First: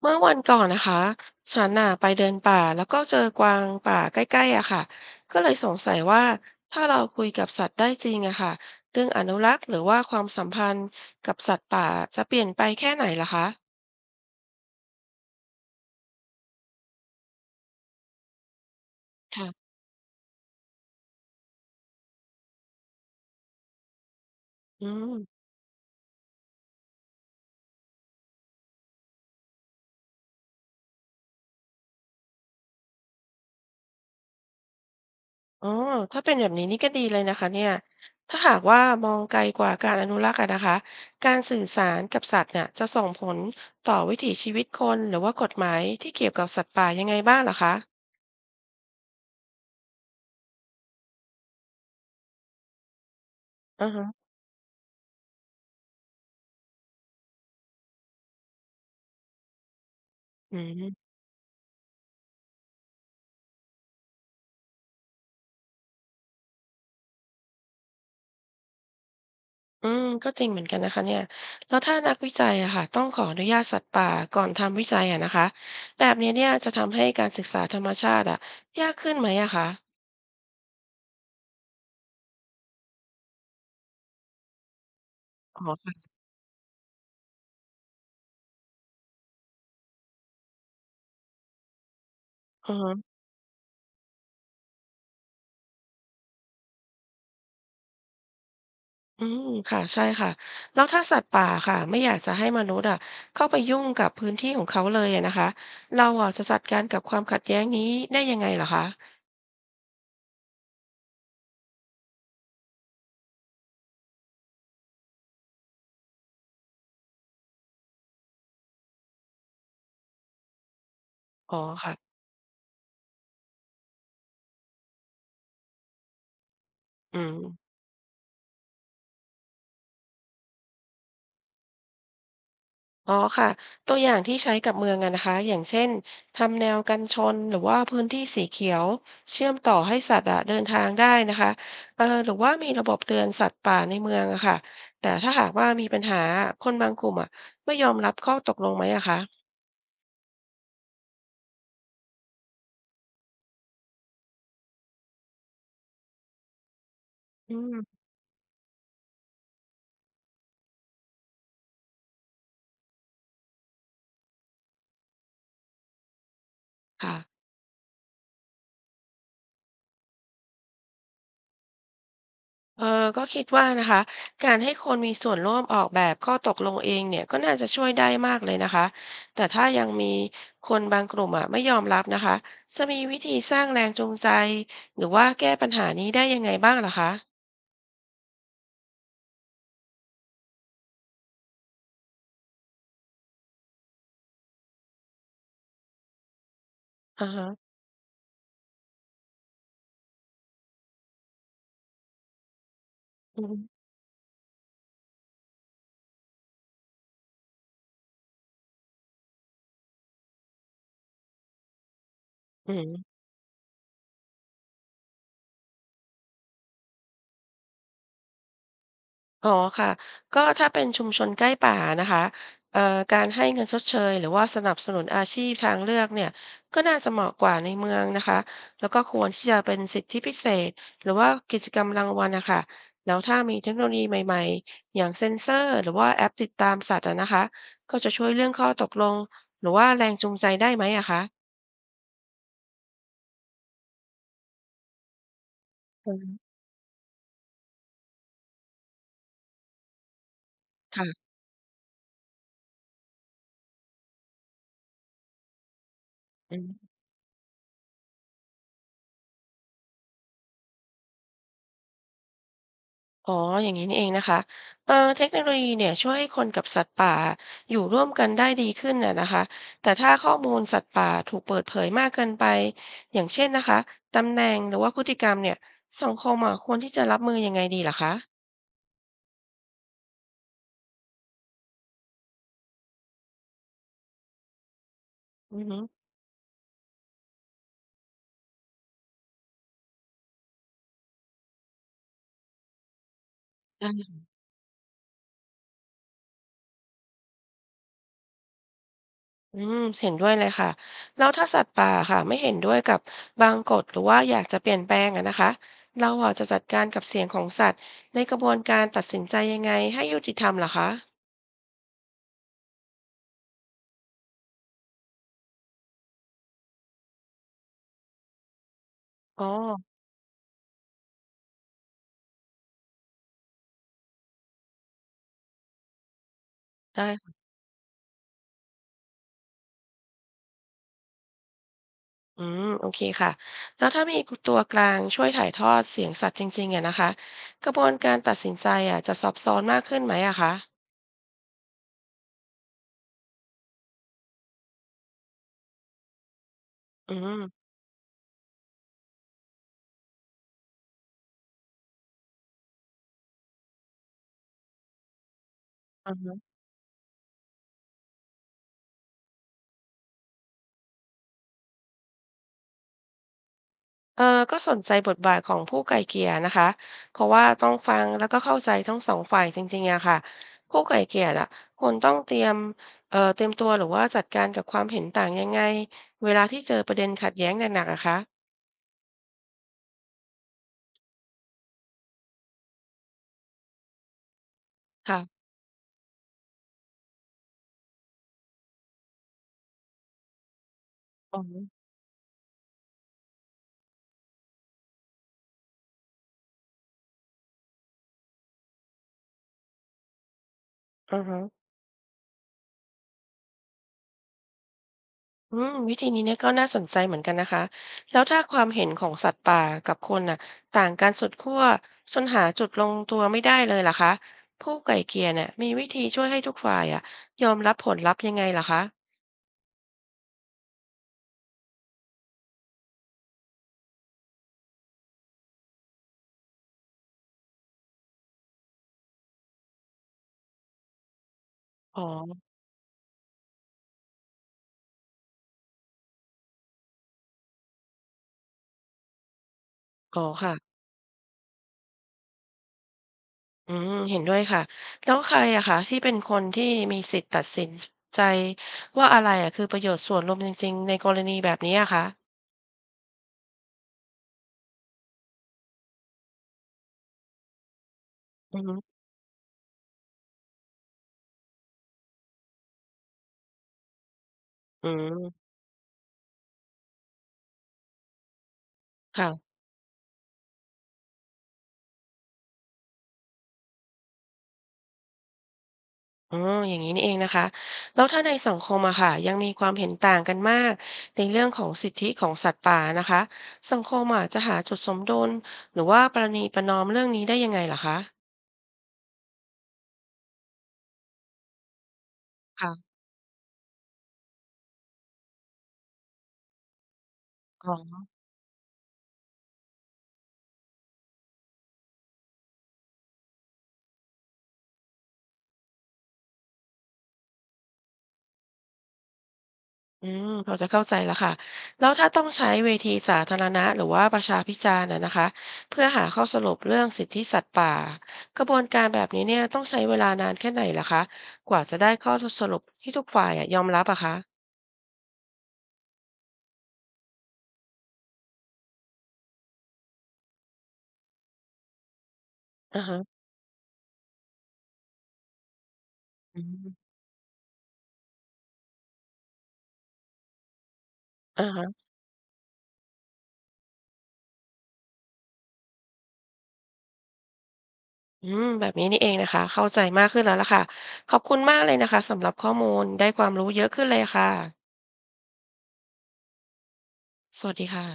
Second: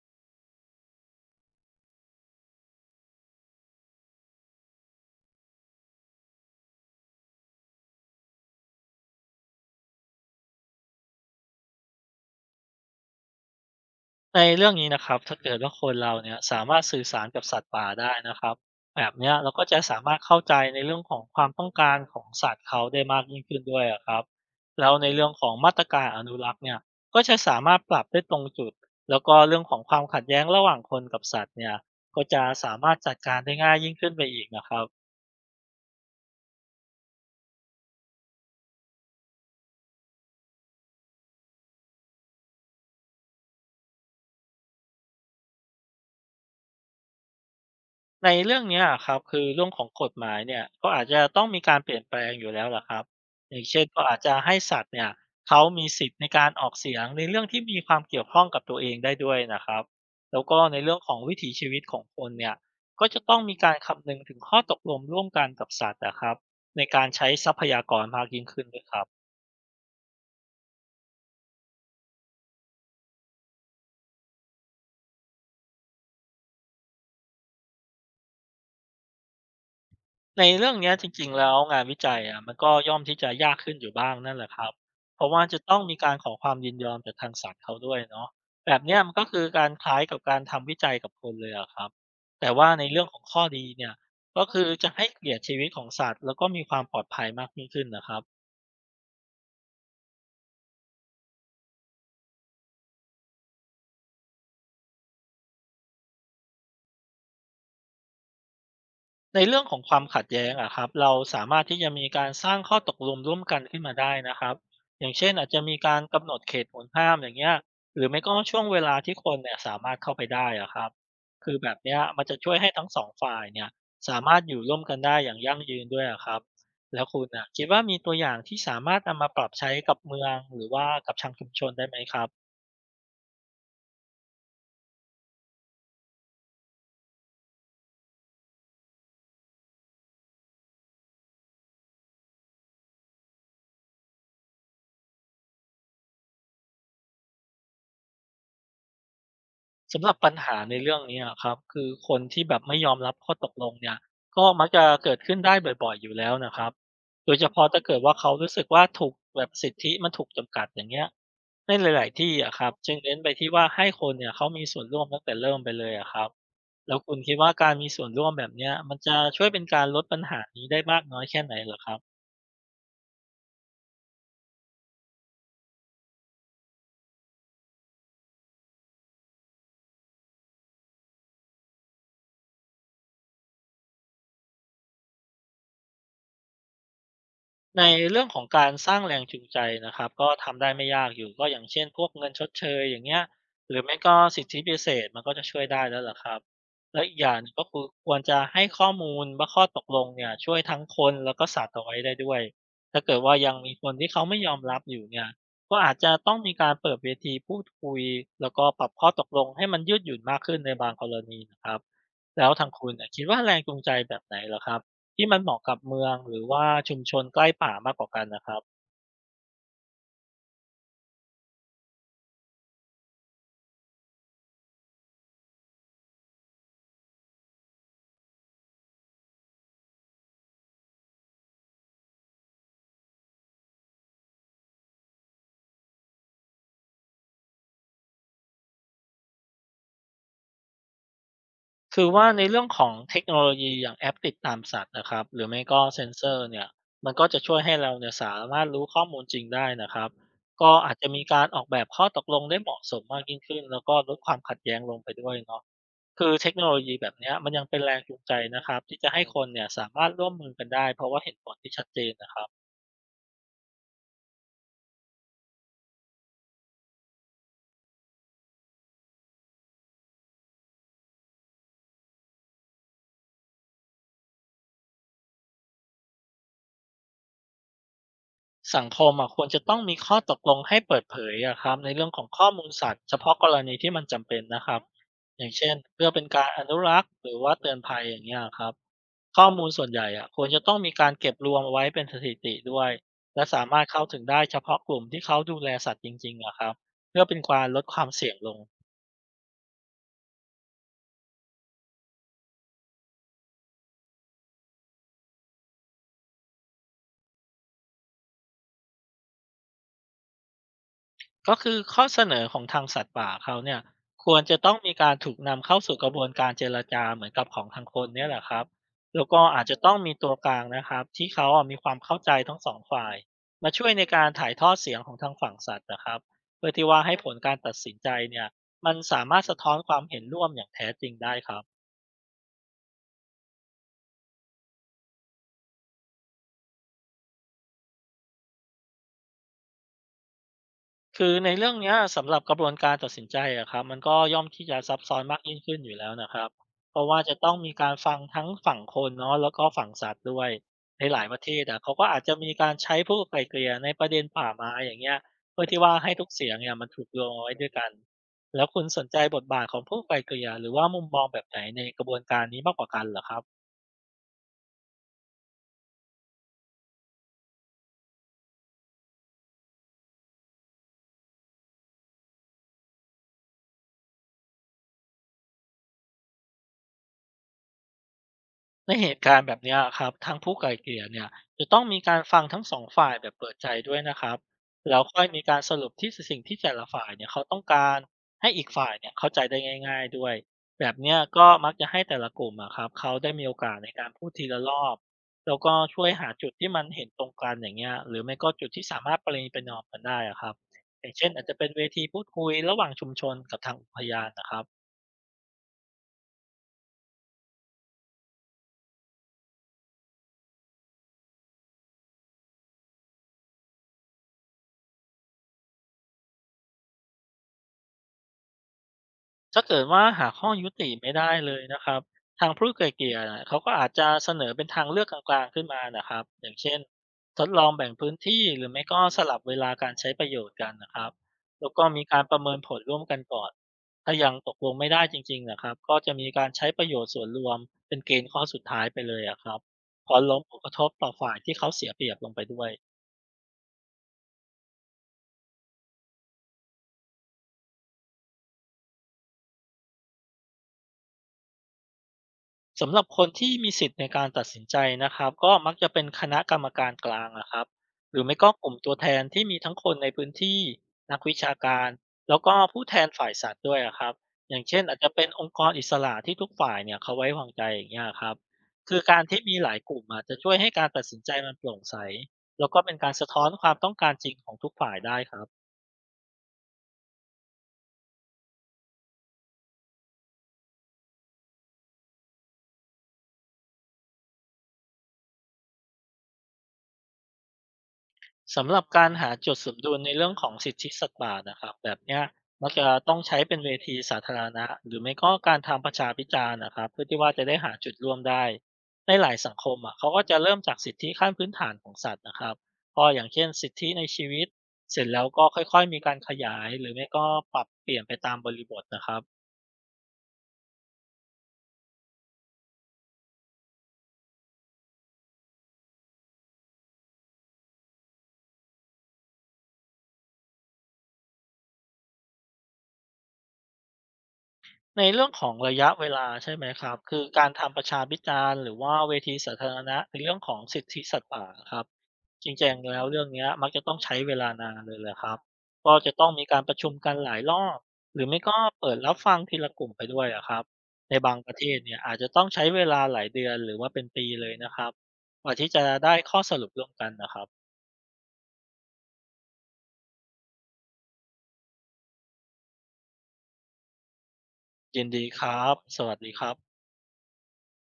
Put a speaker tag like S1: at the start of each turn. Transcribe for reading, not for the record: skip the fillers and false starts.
S1: เมื่อวันก่อนนะคะฉันน่ะไปเดินป่าแล้วก็เจอกวางป่าใกล้ๆอะค่ะก็เลยสงสัยว่าถ้าเราคุยกับสัตว์ได้จริงอะค่ะเรื่องอนุรักษ์หรือว่าความสัมพันธ์กับสัตว์ป่าจะเปลี่ยนไปแค่ไหนล่ะคะ
S2: ในเรื่องนี้นะครับถ้าเกิดว่าคนเราเนี่ยสามารถสื่อสารกับสัตว์ป่าได้นะครับแบบเนี้ยเราก็
S1: ค่ะ
S2: จะสามารถเข้าใจในเรื่องของความต้องการของสัตว์เขาได้มากยิ่งขึ้นด้วยอะครับ
S1: อื
S2: แล้วใน
S1: ม
S2: เรื่องของมาตรการอนุรักษ์เนี่ยก็จะสามารถปรับได้ตรงจุดแล้วก็เรื่องของความขัดแย้งระหว่างคนกับสัตว์เนี่ยก็จะสามารถจัดการได้ง่ายยิ่งขึ้นไปอีกนะครับ
S1: อ๋อถ้าเป็นแบบนี้นี่ก็ดีเลยนะคะเนี่ยถ้าหากว่ามองไกลกว่าการอนุรักษ์อะนะคะการสื่อสารกับสัตว์เนี่ยจะส่งผลต่อวิถีชีวิตคนหรือว่ากฎหมายที่เกี่ยวกับสัตว์ป่ายังไงบ้างล่ะคะ
S2: ในเรื่องเนี้ยอะครับคือเรื่องของกฎหมายเนี่ยก็อาจจะต้องมีการเปลี่ยนแปลงอยู่แล้วแหละครับอย่างเช่น
S1: อือ
S2: ก็
S1: ฮะ
S2: อาจจะให้สัตว์เนี่ยเขามีสิทธิ์ในการออกเสียงในเรื่องที่มีความเกี่ยวข้องกับตัวเองได้ด้วยนะครับแล้ว
S1: อื
S2: ก็ในเรื่อง
S1: ม
S2: ของวิถีชีวิตของคนเนี่ยก็จะต้องมีการคำนึงถึงข้อตกลงร่วมกันกับสัตว์อะครับในการใช้ทรัพยากรมากยิ่งขึ้นด้วยครับ
S1: อืมก็จริงเหมือนกันนะคะเนี่ยแล้วถ้านักวิจัยอะค่ะต้องขออนุญาตสัตว์ป่าก่อนทำวิจัยอะนะคะแบบนี้เนี่ยจะทำให้การศึกษาธรรมชาติอะยากขึ้นไหมอะคะ
S2: ในเรื่องเนี้ยจริงๆแล้วงานวิจัยอะมันก็ย่อมที่จะยากขึ้นอยู่บ้างนั่นแหละครับเพราะว่าจะ
S1: อ๋อ
S2: ต้องมี
S1: ค่ะ
S2: การขอความยินยอมจากทางสัตว์เขาด้วยเนาะแบบเนี้ยมันก็คือการคล้ายกับการทำวิจัยกับคนเลยอะครับแต่ว่า
S1: อือ
S2: ใน
S1: ฮึ
S2: เรื่องของข้อดีเนี่ยก็คือจะให้เกียรติชีวิตของสัตว์แล้วก็มีความปลอดภัยมากยิ่งขึ้นนะครับ
S1: อืมค่ะใช่ค่ะแล้วถ้าสัตว์ป่าค่ะไม่อยากจะให้มนุษย์อะเข้าไปยุ่งกับพื้นที่ของเขาเลยอะนะคะเราอะจะจัดการกับความขัดแย้งนี้ได้ยังไงเหรอคะ
S2: ในเรื่องของความขัดแย้งอะครับเราสามารถที่จะมีการสร้างข้อตกลงร่วมกันขึ้นมาได้นะครับอย่างเช่นอาจจะมีการกำหนดเขตห่วงห้ามอย่างเงี้ยหรือไม่ก็ช่วงเวลาที่คนเนี่ยสามารถเข้าไปได้อะครับคื
S1: อ๋
S2: อ
S1: อ
S2: แบบ
S1: ค่ะ
S2: เนี้ยมันจะช่วยให้ทั้งสองฝ่ายเนี่ยสามารถอยู่ร่วมกันได้อย่างยั่งยืนด้วยอะครับแล้ว
S1: อื
S2: คุณ
S1: ม
S2: อะคิดว่ามีตัวอย่างที่สามารถนำมาปรับใช้กับเมืองหรือว่ากับทางชุมชนได้ไหมครับ
S1: อ๋อค่ะตัวอย่างที่ใช้กับเมืองอะนะคะอย่างเช่นทำแนวกันชนหรือว่าพื้นที่สีเขียวเชื่อมต่อให้สัตว์อะเดินทางได้นะคะเออหรือว่ามีระบบเตือนสัตว์ป่าในเมืองอะค่ะแต่ถ้าหากว่ามีปัญหาคนบางกลุ่มอะไม่ยอมรับข้อตกลงไหมอะคะ
S2: สำหรับปัญหาในเรื่องนี้อะครับคือคนที่แบบไม่ยอมรับข้อตกลงเนี่ยก็มักจะเกิดขึ้นได้บ่อยๆอยู่แล้วนะครับโดยเฉ
S1: อื
S2: พาะถ้าเกิด
S1: ม
S2: ว่าเขารู้สึกว่าถูกแบบสิทธิมันถูกจำกัดอย่างเงี้ยในหลายๆที่อะครับจึงเน้นไปที่ว่าให้คนเนี่ยเขามีส่วนร่วมตั้งแต่เริ่มไปเลยอะครับแล้วคุ
S1: ค่ะ
S2: ณคิดว่าการมีส่วนร่วมแบบเนี้ยมันจะช่วยเป็นการลดปัญหานี้ได้มากน้อยแค่ไหนเหรอครับ
S1: เออก็คิดว่านะคะการให้คนมีส่วนร่วมออกแบบข้อตกลงเองเนี่ยก็น่าจะช่วยได้มากเลยนะคะแต่ถ้ายังมีคนบางกลุ่มอ่ะไม่ยอมรับนะคะจะมีวิธีสร้างแรงจูงใจหรือว่าแก้ปัญหานี้ได้ยังไงบ้างเหรอคะ
S2: ในเรื่องของการสร้างแรงจูงใจนะครับก็ทำได้ไม่ยากอยู่ก็อย่างเช่นพวกเงินชดเชยอย่างเงี้ยหรือไม่ก็สิทธิพิเศษมันก็จะช่วยได้แล้วล่ะครับและอีกอ
S1: อ่า
S2: ย่างห
S1: ฮะ
S2: นึ่งก็คือควรจะให้ข้อมูลว่าข้อตกลงเนี่ยช่วยทั้งคนแล้วก็สัตว์เอาไว้ได้ด้วยถ้าเกิดว่า
S1: อื
S2: ยั
S1: ม
S2: งมีคนที่เขาไม่ยอมรับอยู่เนี่ยก็อาจจะต้องมีการเปิดเวทีพูดคุยแล้วก็ปรับข้อตกลงให้มันยืดหยุ่นมากขึ้นในบางกรณีนะครับแล้วทาง
S1: อื
S2: คุณเนี่ย
S1: ม
S2: คิดว่าแรงจูงใจแบบไหนเหรอครับ ที่มันเหมาะกับเมืองหรือว่าชุมชนใกล้ป่ามากกว่ากันนะครับ
S1: อ๋อค่ะก็ถ้าเป็นชุมชนใกล้ป่านะคะเอ่อการให้เงินชดเชยหรือว่าสนับสนุนอาชีพทางเลือกเนี่ยก็น่าจะเหมาะกว่าในเมืองนะคะแล้วก็ควรที่จะเป็นสิทธิพิเศษหรือว่ากิจกรรมรางวัลนะคะแล้วถ้ามีเทคโนโลยีใหม่ๆอย่างเซ็นเซอร์หรือว่าแอปติดตามสัตว์อะนะคะก็จะช่วยเรื่องข้อตกลงหรือว่าแรงจูงใจได้ไหมอะคะ
S2: คือว่าในเรื่องของเทคโนโลยีอย่างแอปติดตามสัตว์นะครับหรือไม่ก็เซ็น
S1: อื
S2: เซ
S1: ม
S2: อร์เนี่ยมันก็จะช่วยให้เราเนี่ยสามารถรู้ข้อมูลจริงได้นะครับก็อาจจะมี
S1: ค่ะ
S2: การออกแบบข้อตกลงได้เหมาะสมมากยิ่งขึ้นแล้วก็ลดความขัดแย้งลงไปด้วยเนาะคือเทค
S1: อื
S2: โนโลยี
S1: ม
S2: แบบเนี้ยมันยังเป็นแรงจูงใจนะครับที่จะให้คนเนี่ยสามารถร่วมมือกันได้เพราะว่าเห็นผลที่ชัดเจนนะครับ
S1: อ๋ออย่างนี้นี่เองนะคะเทคโนโลยีเนี่ยช่วยให้คนกับสัตว์ป่าอยู่ร่วมกันได้ดีขึ้นน่ะนะคะแต่ถ้าข้อมูลสัตว์ป่าถูกเปิดเผยมากเกินไปอย่างเช่นนะคะตำแหน่งหรือว่าพฤติกรรมเนี่ยสังคมอ่ะควรที่จะรับมือยังไงดีล่ะคะ
S2: สังคมอะควรจะต้องมีข้อตกลงให้เปิดเผยอะครับในเรื่องของข้อมูลสัตว์เฉพาะกรณีที่มันจำเป็นนะครับอย่าง
S1: อือ
S2: เช่น
S1: ฮึ
S2: เพื่อเป็นการอนุรักษ์หรือว่าเตือนภัยอย่างเงี้ยครับข้อมูลส่วนใหญ่อะควรจะต้องมีการเก็บรวมเอาไว้เป็นสถิติด้วยและสามารถเข้า
S1: า
S2: ถึงได้เฉพาะกลุ่มที่เขาดูแลสัตว์จริงๆอะครับเพื่อเป็นการลดความเสี่ยงลง
S1: อืมเห็นด้วยเลยค่ะแล้วถ้าสัตว์ป่าค่ะไม่เห็นด้วยกับบางกฎหรือว่าอยากจะเปลี่ยนแปลงอะนะคะเราอ่ะจะจัดการกับเสียงของสัตว์ในกระบวนการตัดสินใจยังไงให้ยุติธรรมล่ะคะ
S2: ก็คือข้อเสนอของทางสัตว์ป่าเขาเนี่ยควรจะต้องมีการถูกนำเข้าสู่กระบวนการเจรจาเหมือนกับของทางคนเนี่ยแหละครับแล้วก็
S1: อ๋อ
S2: อาจจะต้องมีตัวกลางนะครับที่เขาอ่ะมีความเข้าใจทั้งสองฝ่ายมาช่วยในการถ่ายทอดเสียงของทางฝั่งสัตว์นะครับเพื่อที่ว่าให้ผล
S1: ได้
S2: การตัดสินใจเนี่ยมันสามารถสะท้อนความเห็นร่วมอย่างแท้จริงได้ครับ
S1: อืมโอเคค่ะแล้วถ้ามีตัวกลางช่วยถ่ายทอดเสียงสัตว์จริงๆอะนะคะกระบวนการตัดสินใจอะจะซับซ้อนมากขึ้นไหมอะคะ
S2: คือในเรื่องเนี้ยสำหรับกระบวนการตัดสินใจอะครับมันก็ย่อมที่จะซับซ้อนมากยิ่งขึ้นอยู่แล้วนะครับเพราะ
S1: อื
S2: ว่าจะต้อ
S1: ม
S2: งมีการฟังทั้งฝั่งคนเนาะแล้วก็ฝั่งสัตว์ด้วยในหลายประเทศอะเขาก็อาจจะมีการใช้ผู้ไกล่เกลี่ยในประเด็นป่าไม้อย่างเงี้ยเพื่อที่ว่าให้
S1: อือ
S2: ทุก
S1: ฮึ
S2: เสียงเนี่ยมันถูกรวมเอาไว้ด้วยกันแล้วคุณสนใจบทบาทของผู้ไกล่เกลี่ยหรือว่ามุมมองแบบไหนในกระบวนการนี้มากกว่ากันเหรอครับ
S1: เออก็สนใจบทบาทของผู้ไกล่เกลี่ยนะคะเพราะว่าต้องฟังแล้วก็เข้าใจทั้งสองฝ่ายจริงๆอะค่ะผู้ไกล่เกลี่ยล่ะควรต้องเตรียมเตรียมตัวหรือว่าจัดการกับความเห็นต่างยังไงเวลาที่เจอประเด็นขัดแย้งหนักๆอะคะ
S2: ในเหตุการณ์แบบเนี้ยครับทางผู้ไกล่เกลี่ยเนี่ยจะต้องมีการฟังทั้งสองฝ่ายแบบเปิดใจด้วยนะครับแล้ว
S1: ค่ะ
S2: ค่อยมีการสรุปที่สิ่งที่แต่ละฝ่ายเนี่ยเขาต้องการให้อีกฝ่ายเนี่ยเข้าใจได้ง่ายๆด้วยแบบเนี้ย
S1: อือ
S2: ก็
S1: ฮึ
S2: มักจะให้แต่ละกลุ่มอะครับเขาได้มีโอกาสในการพูดทีละรอบแล้วก็ช่วยหาจุดที่มันเห็นตรงกันอย่างเงี้ยหรือไม่ก็จุดที่สามารถประนีประนอมกันได้อะครับอย่าง
S1: อือ
S2: เช่น
S1: ฮึ
S2: อาจจะเป็นเวทีพูดคุยระหว่างชุมชนกับทางอุทยานนะครับ
S1: อืมวิธีนี้เนี่ยก็น่าสนใจเหมือนกันนะคะแล้วถ้าความเห็นของสัตว์ป่ากับคนน่ะต่างกันสุดขั้วจนหาจุดลงตัวไม่ได้เลยล่ะคะผู้ไกล่เกลี่ยเนี่ยมีวิธีช่วยให้ทุกฝ่ายอะยอมรับผลลัพธ์ยังไงล่ะคะ
S2: ถ้าเกิดว่าหาข้อยุติไม่ได้เลยนะครับทางผู้ไกล่เกลี่ยน่ะเขาก็อาจจะเสนอเป็นทางเลือกกลางๆขึ้นมานะครับอย่างเช่นทดลองแบ่งพื้นที่หรือไม่ก็สลับเวลาการใช้ประโยชน์กันนะครับแล้วก็
S1: อ๋อ
S2: มีการประเมินผลร่วมกันก่อนถ้ายังตกลงไม่ได้จริงๆนะครับก็จะมีการใช้ประโยชน์ส่วนรวมเป็นเกณฑ์ข้อสุดท้ายไปเลยอะครับพร้อ
S1: อ๋
S2: ม
S1: อ
S2: ล้มผลกระ
S1: ค่ะ
S2: ทบต่อฝ่ายที่เขาเสียเปรียบลงไปด้วย
S1: อืมเห็นด้วยค่ะแล้วใครอะคะที่เป็นคนที่มีสิทธิ์ตัดสินใจว่าอะไรอะคือประโยชน์ส่วนรวมจริงๆในกรณีแบบนี้อะคะ
S2: สำหรับคนที่มีสิทธิ์ในการตัดสินใจนะครับก็มักจะเป็นคณะกรรมการกลางนะครับหรือไม่ก็
S1: อื
S2: กลุ่มตัว
S1: ม
S2: แทนที่มีทั้งคนในพื้นที่นักวิชาการแล้วก็ผู้แทนฝ่ายสัตว์ด้วยอะครับอย่างเช่น
S1: อื
S2: อาจจะเป็นอ
S1: ม
S2: งค์กรอิสระที่ทุกฝ่ายเนี่ยเขาไว้วางใจอย่างเงี้ยครับคือการที่มี
S1: ค่ะ
S2: หลายกลุ่มอาจจะช่วยให้การตัดสินใจมันโปร่งใสแล้วก็เป็นการสะท้อนความต้องการจริงของทุกฝ่ายได้ครับ
S1: อ๋ออย่างนี้นี่เองนะคะแล้วถ้าในสังคมอะค่ะยังมีความเห็นต่างกันมากในเรื่องของสิทธิของสัตว์ป่านะคะสังคมอะจะหาจุดสมดุลหรือว่าประนีประนอมเรื่องนี้ได้ยังไงล่ะคะ
S2: สำหรับการหาจุดสมดุลในเรื่องของสิทธิสัตว์ป่านะครับแบบเนี้ยมั
S1: ค่ะ
S2: กจะต้องใช้เป็นเวทีสาธารณะหรือไม่ก็การทำประชาพิจารณ์นะครับเพื่อที่ว่าจะได้
S1: อ๋
S2: หาจุด
S1: อ
S2: ร่วมได้ในหลายสังคมอ่ะเขาก็จะเริ่มจากสิทธิขั้นพื้นฐานของสัตว์นะครับก็อย่างเช่นสิทธิในชีวิตเสร็จแล้วก็ค่อยๆมีการขยายหรือไม่ก็ปรับเปลี่ยนไปตามบริบทนะครับ
S1: อืมพอจะเข้าใจแล้วค่ะแล้วถ้าต้องใช้เวทีสาธารณะหรือว่าประชาพิจารณ์อะนะคะเพื่อหาข้อสรุปเรื่องสิทธิสัตว์ป่ากระบวนการแบบนี้เนี่ยต้องใช้เวลานานแค่ไหนล่ะคะกว่าจะได้ข้อสรุปที่ทุกฝ่ายอะยอมรับอะคะ
S2: ในเรื่องของระยะเวลาใช่ไหมครับคือการทำประชาพิจารณ์หรือว่าเวทีสาธารณะในเรื่องของสิทธิสัตว์ป่าะครับจริง
S1: อ่า
S2: ๆ
S1: ฮะ
S2: แล้วเรื่องเนี้ยมักจะต้องใช้เวลานานเลยแหละครับก็จะต้อง
S1: อื
S2: มีการป
S1: ม
S2: ระชุมกันหลายรอบหรือไม่ก็เปิดรับฟังทีละกลุ่มไปด้วยอะครับในบาง
S1: อ่า
S2: ประเท
S1: ฮะ
S2: ศเนี่ยอาจจะต้องใช้เวลาหลายเดือนหรือว่าเป็นปีเลยนะครับกว่าที่จะได้ข้อสรุปร่วมกันนะครับ
S1: อืมแบบนี้นี่เองนะคะเข้าใจมากขึ้นแล้วล่ะค่ะขอบคุณมากเลยนะคะสำหรับข้อมูลได้ความรู้เยอะขึ้นเลยค่ะ
S2: ยินดีครับสวัสดีครับ
S1: สวัสดีค่ะ